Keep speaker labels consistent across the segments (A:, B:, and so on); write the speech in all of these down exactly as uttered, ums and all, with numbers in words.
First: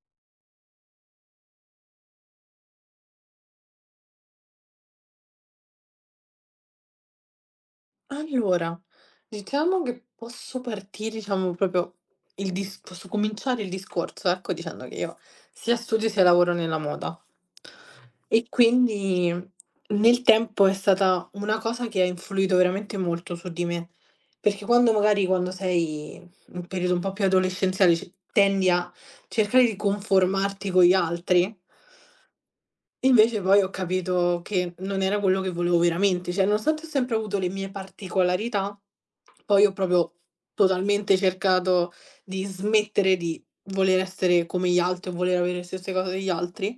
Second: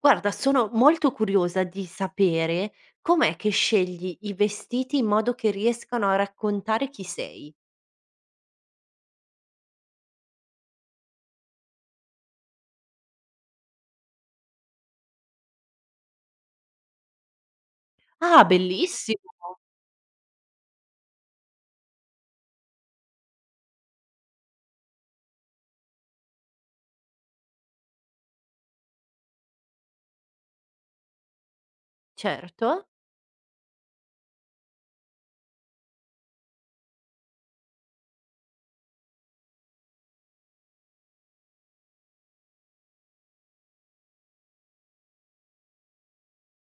A: Guarda, sono molto curiosa di sapere com'è che scegli i vestiti in modo che riescano a raccontare chi sei.
B: Allora, diciamo che posso partire, diciamo, proprio il dis posso cominciare il discorso, ecco, dicendo che io sia studio sia lavoro nella moda
A: Ah,
B: e quindi
A: bellissimo!
B: nel tempo è stata una cosa che ha influito veramente molto su di me, perché quando magari quando sei in un periodo un po' più adolescenziale, c tendi a cercare di conformarti con gli altri.
A: Certo.
B: Invece poi ho capito che non era quello che volevo veramente, cioè nonostante ho sempre avuto le mie particolarità, poi ho proprio totalmente cercato di smettere di voler essere come gli altri o voler avere le stesse cose degli altri.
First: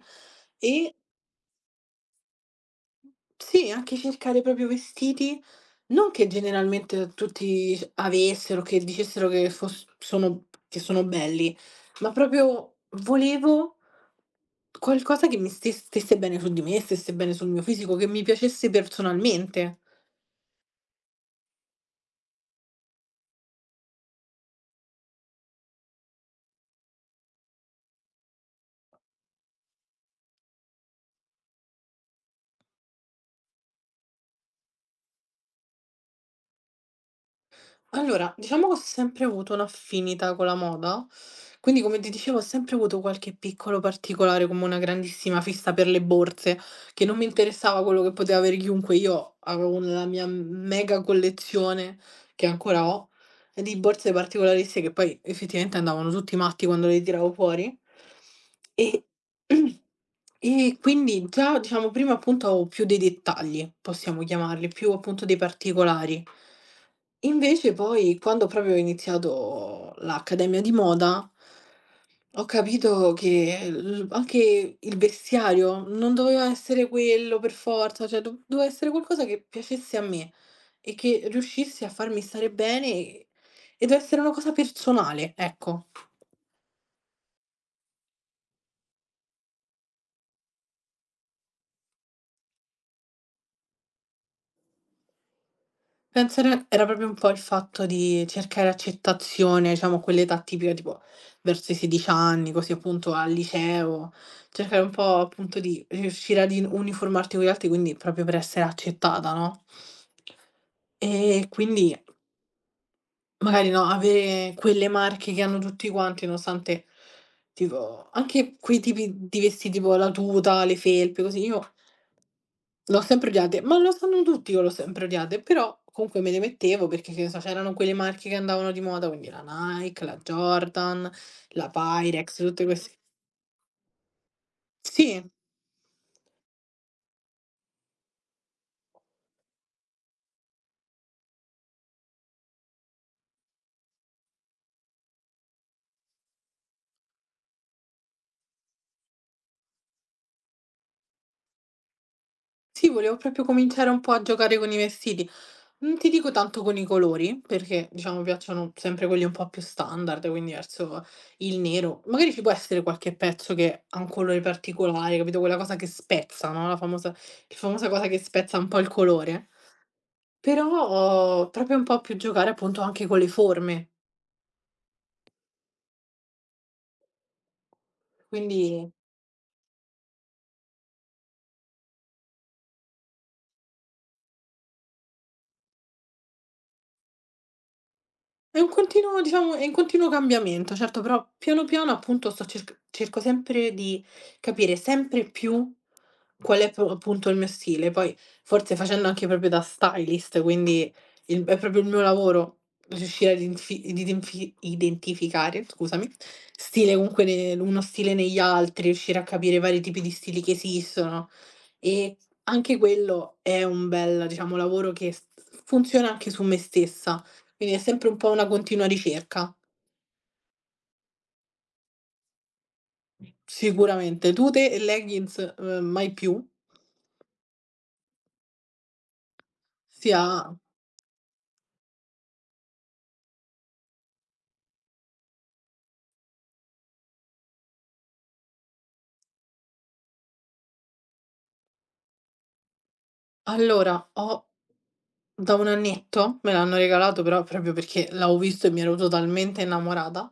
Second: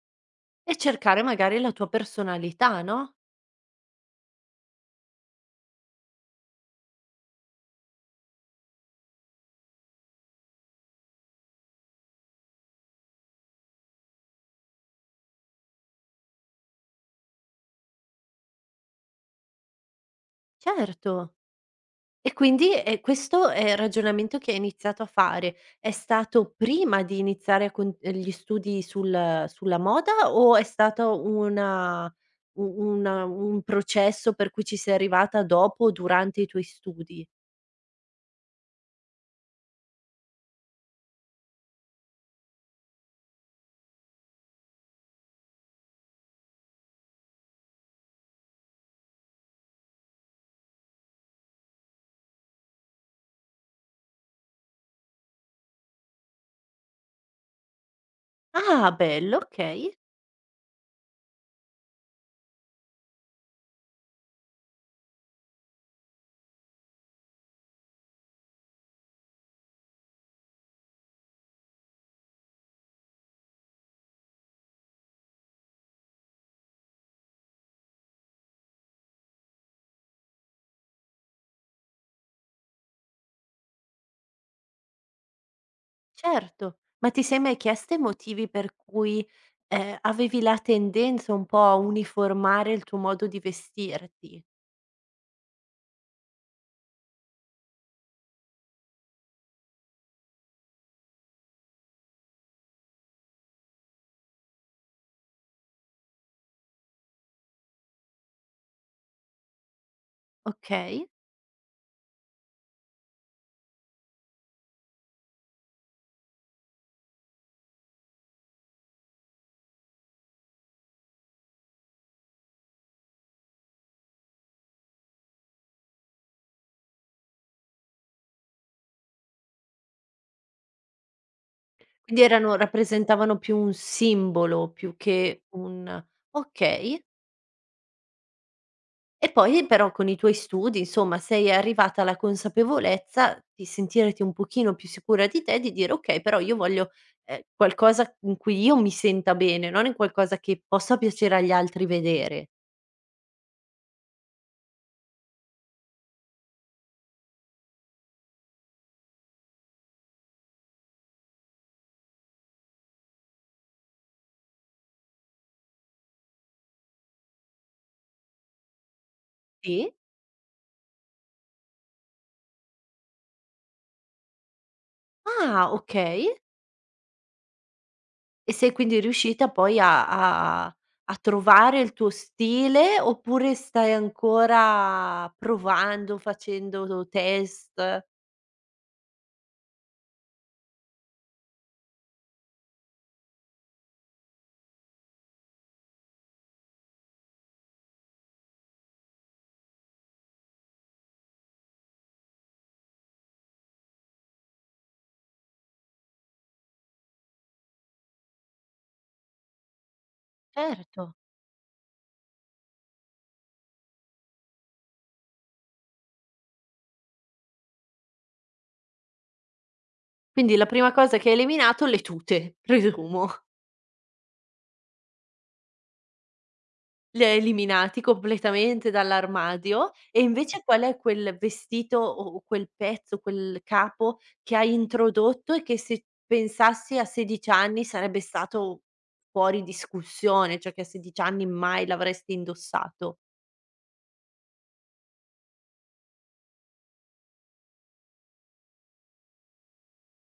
A: E
B: E
A: cercare magari la tua personalità, no,
B: sì, anche cercare proprio vestiti, non che generalmente tutti avessero, che dicessero che fos sono che sono belli, ma proprio volevo qualcosa che mi ste stesse bene su di me, stesse bene sul mio fisico, che mi piacesse personalmente.
A: certo. E quindi, ehm, questo è il ragionamento che hai iniziato a fare. È stato prima di iniziare con eh, gli studi sul sulla moda o è stato una u una un processo per cui ci sei arrivata dopo o durante i tuoi studi?
B: Allora, diciamo che ho sempre avuto un'affinità con la moda, quindi come ti dicevo ho sempre avuto qualche piccolo particolare, come una grandissima fissa per le borse, che non mi interessava quello che poteva avere chiunque. Io avevo una la mia mega collezione, che ancora ho, e di borse particolaristiche che poi effettivamente andavano tutti matti quando le tiravo fuori.
A: Ah,
B: E
A: bello, okay,
B: e quindi già, diciamo, prima appunto avevo più dei dettagli, possiamo chiamarli, più appunto dei particolari. Invece poi quando proprio ho iniziato l'accademia di moda, ho capito che l anche il vestiario non doveva essere quello per forza, cioè do doveva essere qualcosa che piacesse a me. E che riuscissi a farmi stare bene e ed essere una cosa personale, ecco.
A: certo. Ma ti sei mai chiesta i motivi per cui, ehm, avevi la tendenza un po' a uniformare il tuo modo di vestirti?
B: Penso era era proprio un po' il fatto di cercare accettazione, diciamo a quell'età tipica tipo verso i sedici anni, così appunto al liceo, cercare un po' appunto di riuscire ad in uniformarti con gli altri, quindi proprio per essere accettata, no.
A: Okay.
B: E quindi magari, no, avere quelle marche che hanno tutti quanti, nonostante tipo anche quei tipi di vestiti, tipo la tuta, le felpe, così, io l'ho sempre odiate, ma lo sanno tutti che l'ho sempre odiate, però comunque me le mettevo perché, che ne so, c'erano quelle marche che andavano di moda, quindi la Nike, la Jordan, la
A: Quindi
B: Pyrex,
A: erano
B: tutte queste.
A: rappresentavano più un simbolo più
B: Sì.
A: che un okay. E poi però con i tuoi studi, insomma, sei arrivata alla consapevolezza di sentirti un pochino più sicura di te, di dire: "Okay, però io voglio, ehm, qualcosa in cui io mi senta bene, non in qualcosa che possa piacere agli altri vedere."
B: Sì, volevo proprio cominciare un po' a giocare con i vestiti. Non ti dico tanto con i colori, perché diciamo mi piacciono sempre quelli un po' più standard, quindi verso il nero. Magari ci può essere qualche pezzo che ha un colore particolare, capito? Quella cosa che spezza, no, la famosa il famosa cosa che spezza un po' il colore.
A: Sì?
B: Però proprio un po' più giocare appunto anche con le forme,
A: Ah, okay. E sei
B: quindi
A: quindi riuscita poi a a a trovare il tuo stile, oppure stai ancora provando, facendo test?
B: è un continuo, diciamo è in continuo cambiamento, certo, però piano piano appunto sto cerc cerco sempre di capire sempre più qual è pro appunto il mio stile. Poi forse facendo anche proprio da stylist, quindi il è proprio il mio lavoro riuscire ad infi ad infi identificare, scusami, stile comunque ne uno stile negli altri, riuscire a capire i vari tipi di stili che
A: Certo.
B: esistono. E anche quello è un bel, diciamo, lavoro che s funziona anche su me stessa, quindi è sempre un po' una continua ricerca.
A: Quindi la prima cosa che hai eliminato le tute, presumo.
B: Sicuramente. Tute e leggings, uhm, mai più.
A: Li ha eliminati completamente dall'armadio e
B: Sia
A: invece qual è quel vestito o o quel pezzo, quel capo che hai introdotto e che se pensassi a sedici anni sarebbe stato fuori discussione, cioè che a sedici anni mai l'avresti indossato.
B: allora ho da un annetto, me l'hanno regalato, però proprio perché l'avevo visto e mi ero totalmente innamorata,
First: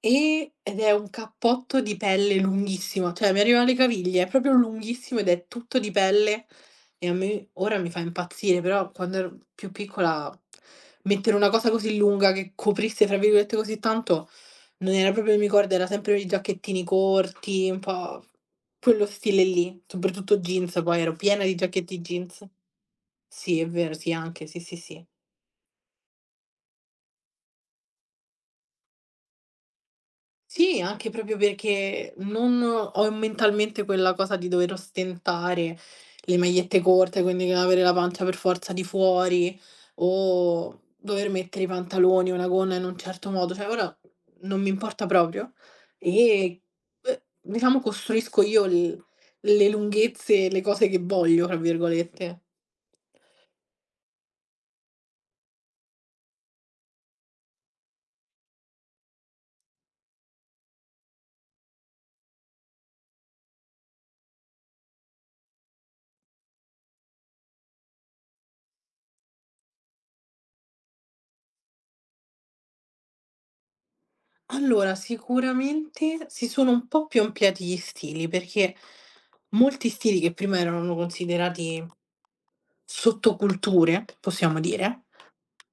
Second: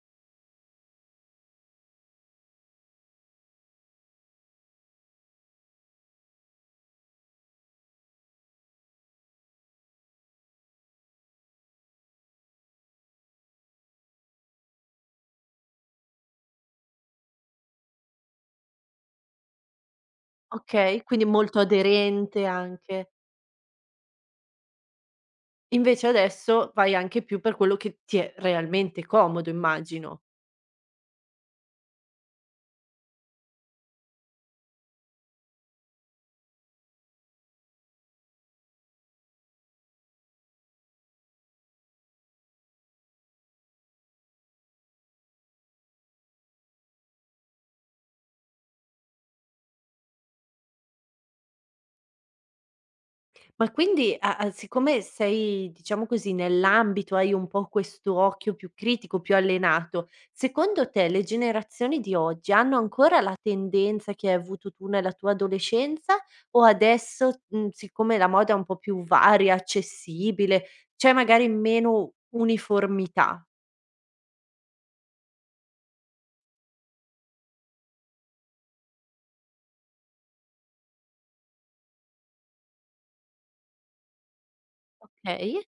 B: e ed è un cappotto di pelle lunghissimo, cioè mi arriva alle caviglie, è proprio lunghissimo ed è tutto di pelle e a me ora mi fa impazzire, però quando ero più piccola mettere una cosa così lunga che "coprisse" fra virgolette così tanto, non era proprio il mio ricordo, era sempre i giacchettini corti, un po' quello stile lì, soprattutto jeans, poi
A: Okay,
B: ero
A: quindi
B: piena di
A: molto
B: giacchetti
A: aderente
B: jeans.
A: anche.
B: Sì, è vero, sì, anche, sì, sì, sì.
A: Invece adesso vai anche più per quello che ti è realmente comodo, immagino.
B: Sì, anche proprio perché non ho mentalmente quella cosa di dover ostentare le magliette corte, quindi avere la pancia per forza di fuori o dover mettere i pantaloni o una gonna in un certo modo, cioè ora non mi importa proprio e, uhm, diciamo costruisco io l le lunghezze e le cose che "voglio", tra virgolette.
A: Ma quindi a a siccome sei, diciamo così, nell'ambito, hai un po' questo occhio più critico, più allenato, secondo te le generazioni di oggi hanno ancora la tendenza che hai avuto tu nella tua adolescenza o adesso, mhmm, siccome la moda è un po' più varia, accessibile, c'è magari meno uniformità?
B: Allora, sicuramente si sono un po' più ampliati gli stili, perché molti stili che prima erano considerati sottoculture, possiamo dire,
A: Okay.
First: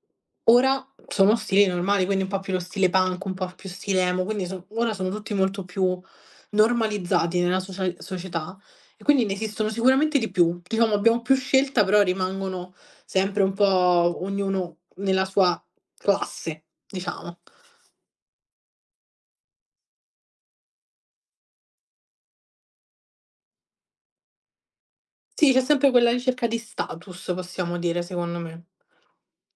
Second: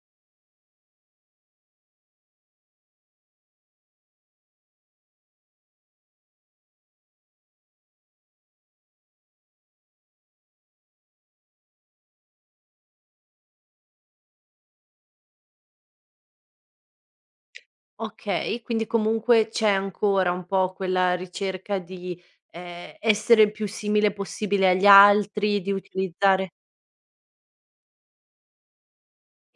B: ora sono stili normali, quindi un po' più lo stile punk, un po' più stile emo, quindi so- ora sono tutti molto più normalizzati nella socia- società e quindi ne esistono sicuramente di più. Diciamo, abbiamo più scelta, però rimangono sempre un po' ognuno nella sua classe, diciamo.
A: Okay, quindi comunque c'è ancora un po' quella ricerca di, ehm, essere il più simile possibile agli
B: Sì,
A: altri,
B: c'è
A: di
B: sempre quella ricerca
A: utilizzare.
B: di status, possiamo dire, secondo me.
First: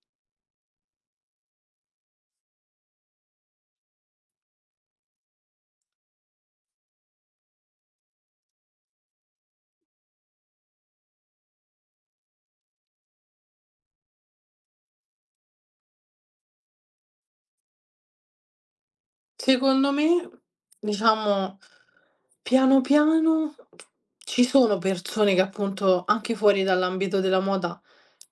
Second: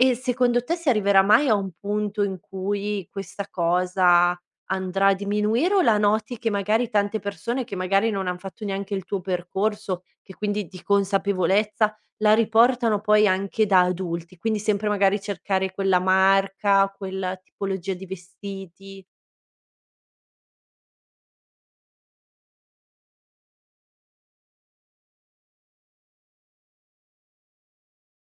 A: E secondo te si arriverà mai a un punto in cui questa cosa andrà a diminuire o la noti che magari tante persone che magari non han fatto neanche il tuo percorso, che quindi di consapevolezza la riportano poi anche da adulti, quindi sempre magari cercare quella marca, quella tipologia di vestiti?
B: Secondo me, diciamo, piano piano ci sono persone che appunto, anche fuori dall'ambito della moda,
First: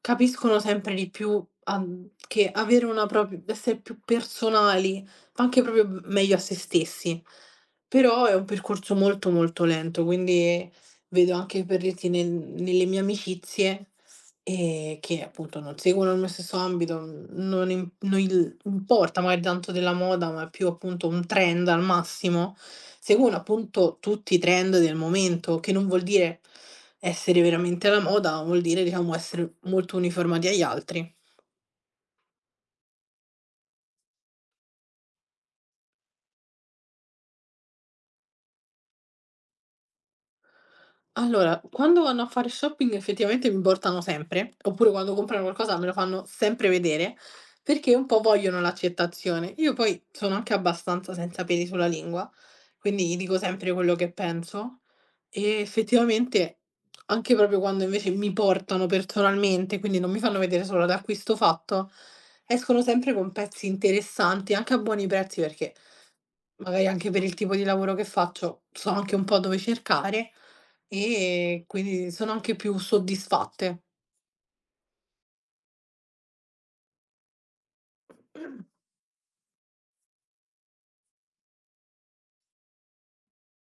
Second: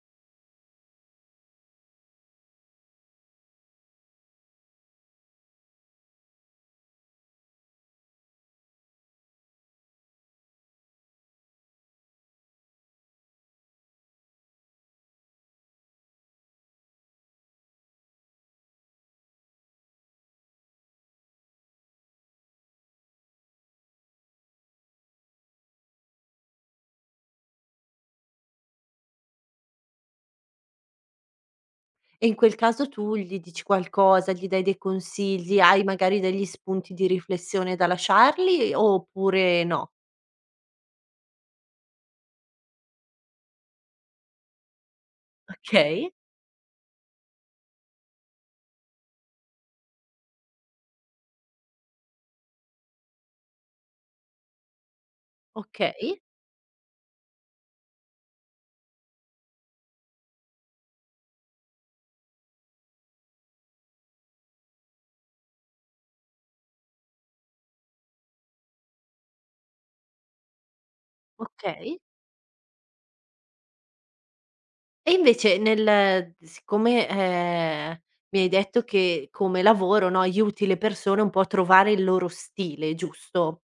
B: capiscono sempre di più an che avere una propr essere più personali, fa anche proprio m meglio a se stessi. Però è un percorso molto, molto lento, quindi vedo anche per dirti nel nelle mie amicizie. Ehm, che appunto non seguono il mio stesso ambito, mhmm, non im non il importa magari tanto della moda, ma è più appunto un trend al massimo. Seguono appunto tutti i trend del momento, che non vuol dire essere veramente alla moda, ma vuol dire, diciamo, essere molto uniformati agli altri.
A: E in quel caso tu gli dici qualcosa, gli dai dei consigli, hai magari degli spunti di riflessione da lasciargli oppure no?
B: Allora, quando vanno a fare shopping effettivamente mi portano sempre, oppure quando comprano qualcosa me lo
A: Okay,
B: fanno sempre vedere, perché un po' vogliono l'accettazione. Io poi sono anche abbastanza senza peli sulla lingua, quindi gli dico sempre quello che penso e
A: okay,
B: effettivamente anche proprio quando invece mi portano personalmente, quindi non mi fanno vedere solo l'acquisto fatto, escono sempre con pezzi interessanti, anche a buoni prezzi perché magari anche per il tipo di lavoro che faccio so anche un po' dove cercare. E
A: okay.
B: quindi sono anche più soddisfatte.
A: E invece nel siccome, ehm, mi hai detto che come lavoro, no, aiuti le persone un po' a trovare il loro stile, giusto?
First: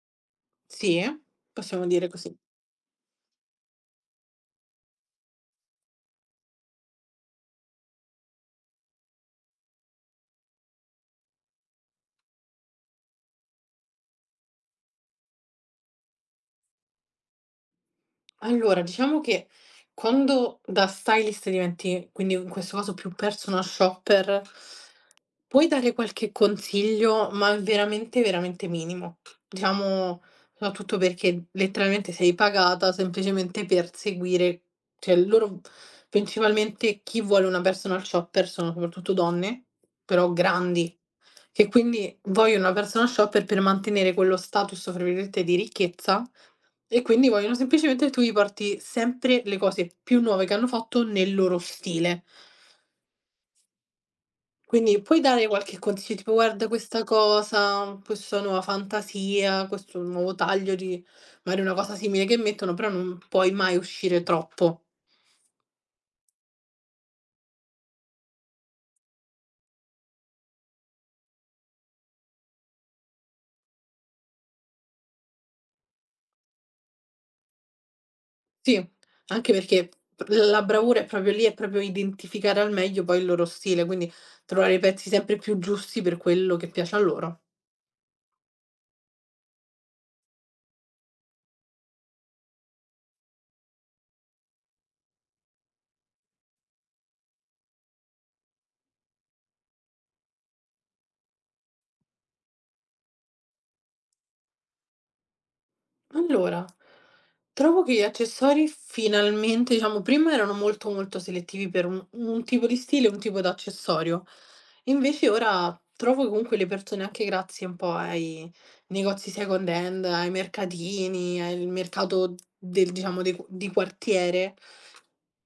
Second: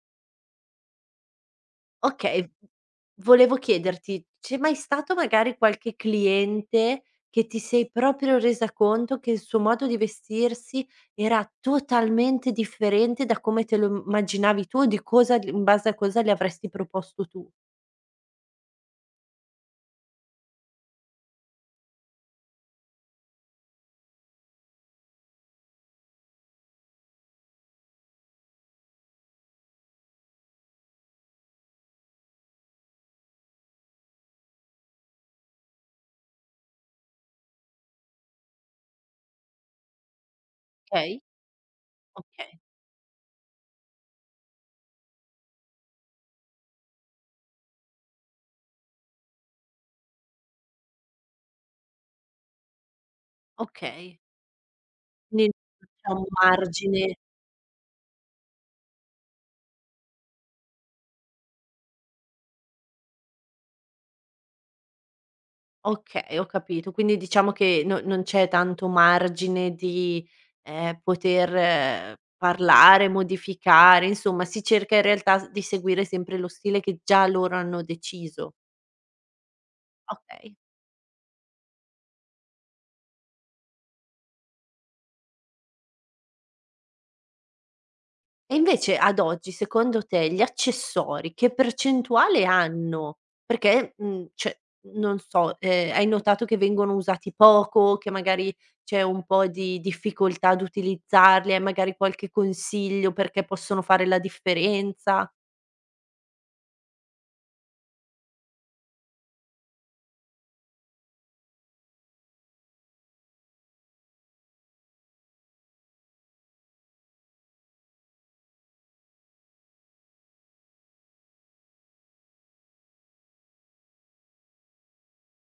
B: Sì, possiamo dire così.
A: Okay, volevo chiederti, c'è mai stato magari qualche cliente che ti sei proprio resa conto che il suo modo di vestirsi era totalmente differente da come te lo immaginavi tu o di cosa gl in base a cosa gli avresti proposto tu?
B: Allora, diciamo che quando da stylist diventi, quindi in questo caso più personal shopper, puoi dare qualche consiglio, ma veramente, veramente minimo. Diciamo, soprattutto perché letteralmente sei pagata semplicemente per seguire, cioè loro principalmente chi vuole una personal shopper sono soprattutto donne, però grandi.
A: Okay,
B: Che quindi
A: okay,
B: vogliono una persona shopper per mantenere quello status, fra virgolette, "di ricchezza", e quindi vogliono semplicemente che tu gli porti sempre le cose più nuove che hanno fatto nel loro stile.
A: okay.
B: Quindi puoi dare
A: Quindi
B: qualche
A: c'è
B: consiglio
A: un
B: tipo: "Guarda questa
A: margine.
B: cosa, questa nuova fantasia, questo nuovo taglio di" magari una cosa simile che mettono, però non puoi mai uscire troppo.
A: Okay, ho capito. Quindi diciamo che no non c'è tanto margine di, ehm, poter eh, parlare, modificare, insomma si cerca in realtà s di seguire sempre lo stile che già loro hanno deciso.
B: Sì, anche perché p
A: Okay.
B: la bravura è proprio lì, è proprio identificare al meglio poi il loro stile, quindi trovare i pezzi sempre più giusti per quello che piace a loro.
A: E invece ad oggi secondo te gli accessori che percentuale hanno? Perché, mhmm, cioè, non so, ehm, hai notato che vengono usati poco, che magari c'è un po' di difficoltà ad utilizzarli, hai magari qualche consiglio perché possono fare la differenza?
B: Allora, trovo che gli accessori finalmente, diciamo, prima erano molto, molto selettivi per un un tipo di stile, un tipo d'accessorio. Invece ora trovo che comunque le persone, anche grazie un po' ai negozi second hand, ai mercatini, al mercato del diciamo, de di quartiere,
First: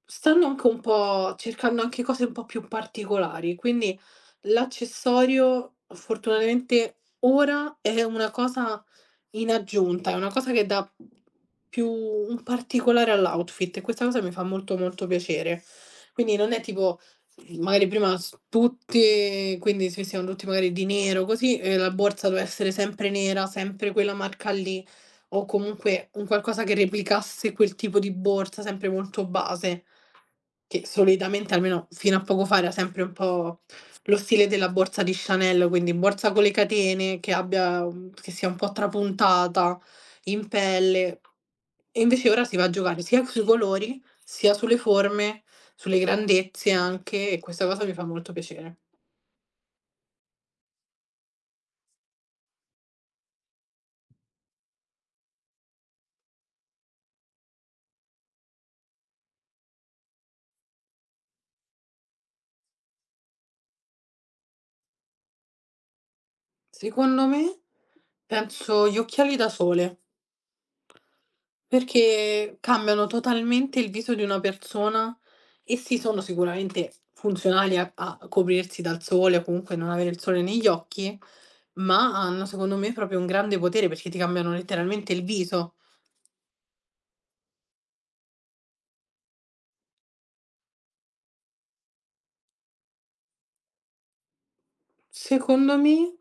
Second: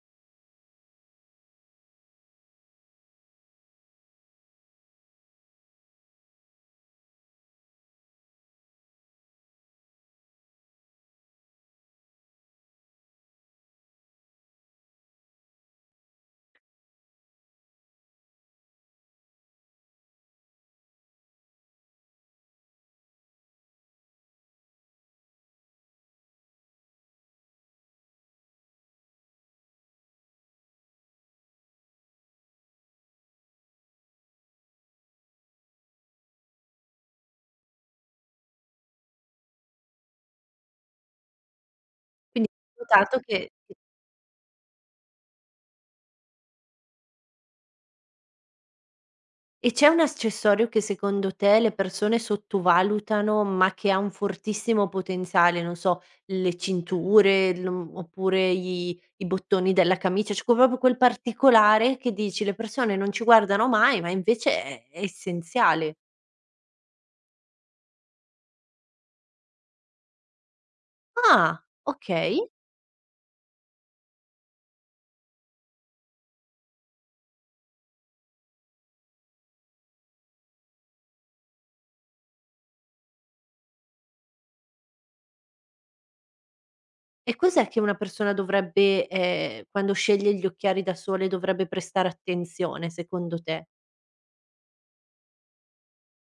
B: stanno anche un po' cercando anche cose un po' più particolari. Quindi l'accessorio, fortunatamente, ora è una cosa in aggiunta, è una cosa che dà più un particolare all'outfit, e questa cosa mi fa molto, molto piacere. Quindi non è tipo, magari prima s tutti quindi se vestiamo tutti magari di nero così, e la borsa doveva essere sempre nera, sempre quella marca lì, o comunque un qualcosa che replicasse quel tipo di borsa, sempre molto base, che solitamente, almeno fino a poco fa, era sempre un po' lo stile della borsa di Chanel, quindi borsa con le catene, che abbia un che sia un po' trapuntata, in pelle. E invece ora
A: Quindi
B: si va a
A: hai
B: giocare
A: notato
B: sia sui
A: che.
B: colori, sia sulle forme, sulle grandezze anche, e questa cosa mi fa molto piacere.
A: E c'è un accessorio che secondo te le persone sottovalutano, ma che ha un fortissimo potenziale? Non so, le cinture, l oppure gli i bottoni della camicia, cioè proprio quel particolare che dici: "Le persone non ci guardano mai, ma invece è è essenziale".
B: Secondo me, penso gli occhiali da sole.
A: Ah, okay.
B: Perché cambiano totalmente il viso di una persona e sì, sono sicuramente funzionali a a coprirsi dal sole o comunque non avere il sole negli occhi, ma hanno secondo me proprio un grande potere perché ti cambiano letteralmente il viso.
A: E cos'è che una persona dovrebbe ehm, quando sceglie gli occhiali da sole dovrebbe prestare attenzione secondo te?
B: Secondo me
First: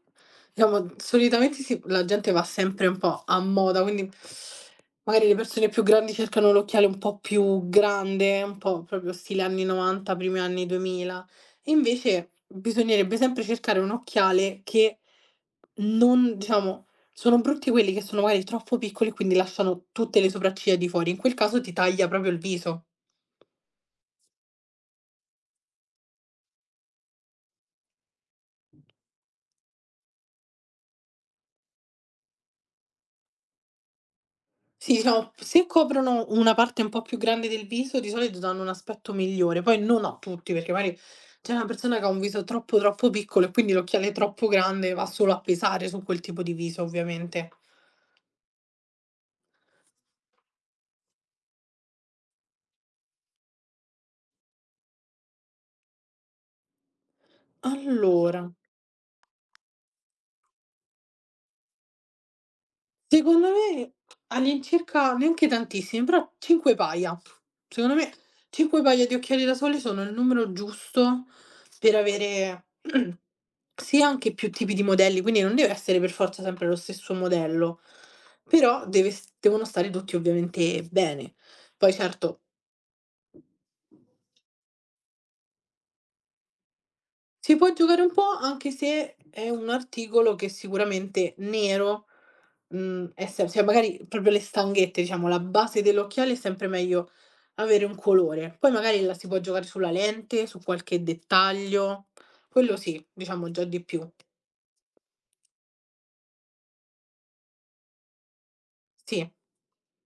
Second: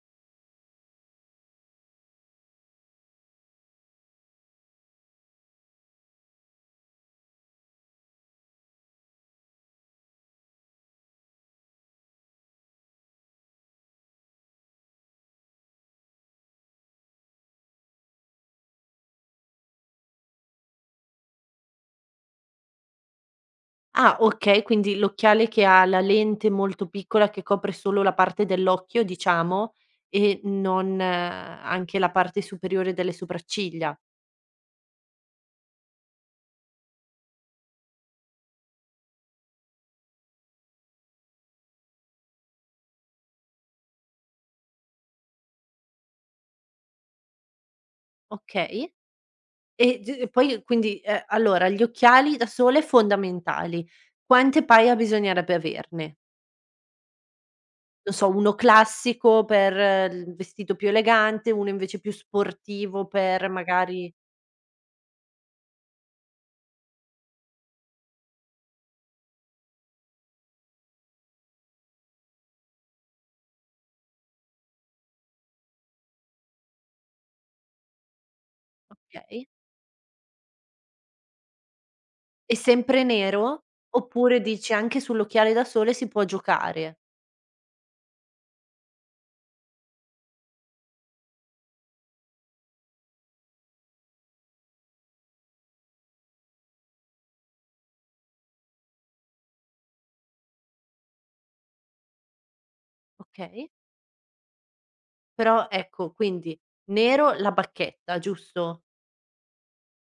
B: diciamo solitamente si la gente va sempre un po' a moda, quindi magari le persone più grandi cercano l'occhiale un po' più grande, un po' proprio stile anni 'novanta, primi anni duemila. E invece bisognerebbe sempre cercare un occhiale che non, diciamo, sono brutti quelli che sono magari troppo piccoli e quindi lasciano tutte le sopracciglia di fuori, in quel caso ti taglia proprio il viso.
A: Ah, okay, quindi l'occhiale che ha la lente molto piccola che copre solo la parte dell'occhio, diciamo, e non eh, anche la parte superiore delle sopracciglia.
B: Sì, diciamo, se coprono una parte un po' più grande del viso, di solito danno un aspetto migliore, poi non a tutti, perché magari c'è una persona che ha un viso troppo troppo piccolo e quindi l'occhiale troppo grande va solo a pesare su quel tipo di viso, ovviamente.
A: Okay. E d poi quindi, ehm, allora gli occhiali da sole fondamentali. Quante paia bisognerebbe averne? Non so, uno
B: Allora
A: classico per eh, il vestito più elegante, uno invece più sportivo per
B: Secondo me
A: magari
B: all'incirca neanche tantissimi, però cinque paia. Secondo me cinque paia di occhiali da sole sono il numero giusto per avere sì, anche più tipi di modelli, quindi non deve essere per forza sempre lo stesso modello, però deve s
A: okay.
B: devono stare tutti ovviamente bene. Poi certo
A: E sempre nero? Oppure dici anche sull'occhiale da sole si può giocare?
B: si può giocare un po', anche se è un articolo che sicuramente nero, mhmm, è sem cioè magari proprio le stanghette, diciamo, la base dell'occhiale è sempre meglio avere un colore. Poi magari la si può giocare sulla lente, su qualche dettaglio, quello sì, diciamo già
A: Okay.
B: di più.
A: Però ecco, quindi nero la bacchetta, giusto?
B: Sì,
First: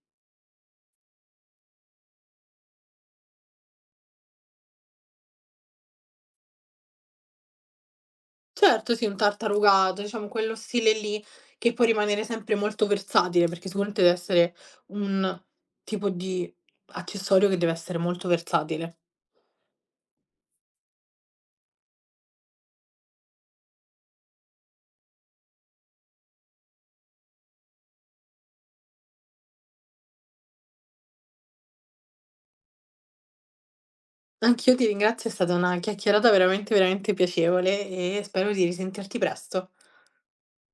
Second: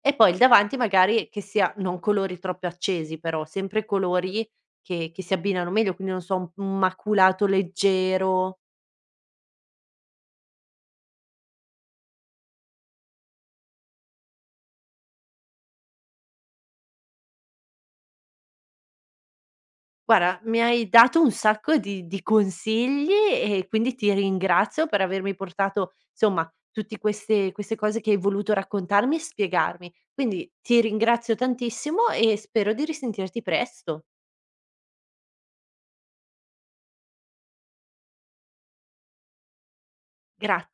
A: E poi il davanti magari che sia non colori troppo accesi però, sempre colori che che si abbinano meglio, quindi non so, un un maculato leggero.
B: certo sì, un tartarugato, diciamo quello stile lì che può rimanere sempre molto versatile, perché sicuramente deve essere un tipo di accessorio che deve essere molto versatile.
A: Guarda, mi hai dato un sacco di di consigli e quindi ti ringrazio per avermi portato, insomma, tutti queste queste cose che hai voluto raccontarmi e spiegarmi. Quindi ti ringrazio tantissimo e spero di risentirti presto.
B: Anch'io ti ringrazio, è stata una chiacchierata veramente, veramente piacevole e spero di risentirti presto.
A: Gra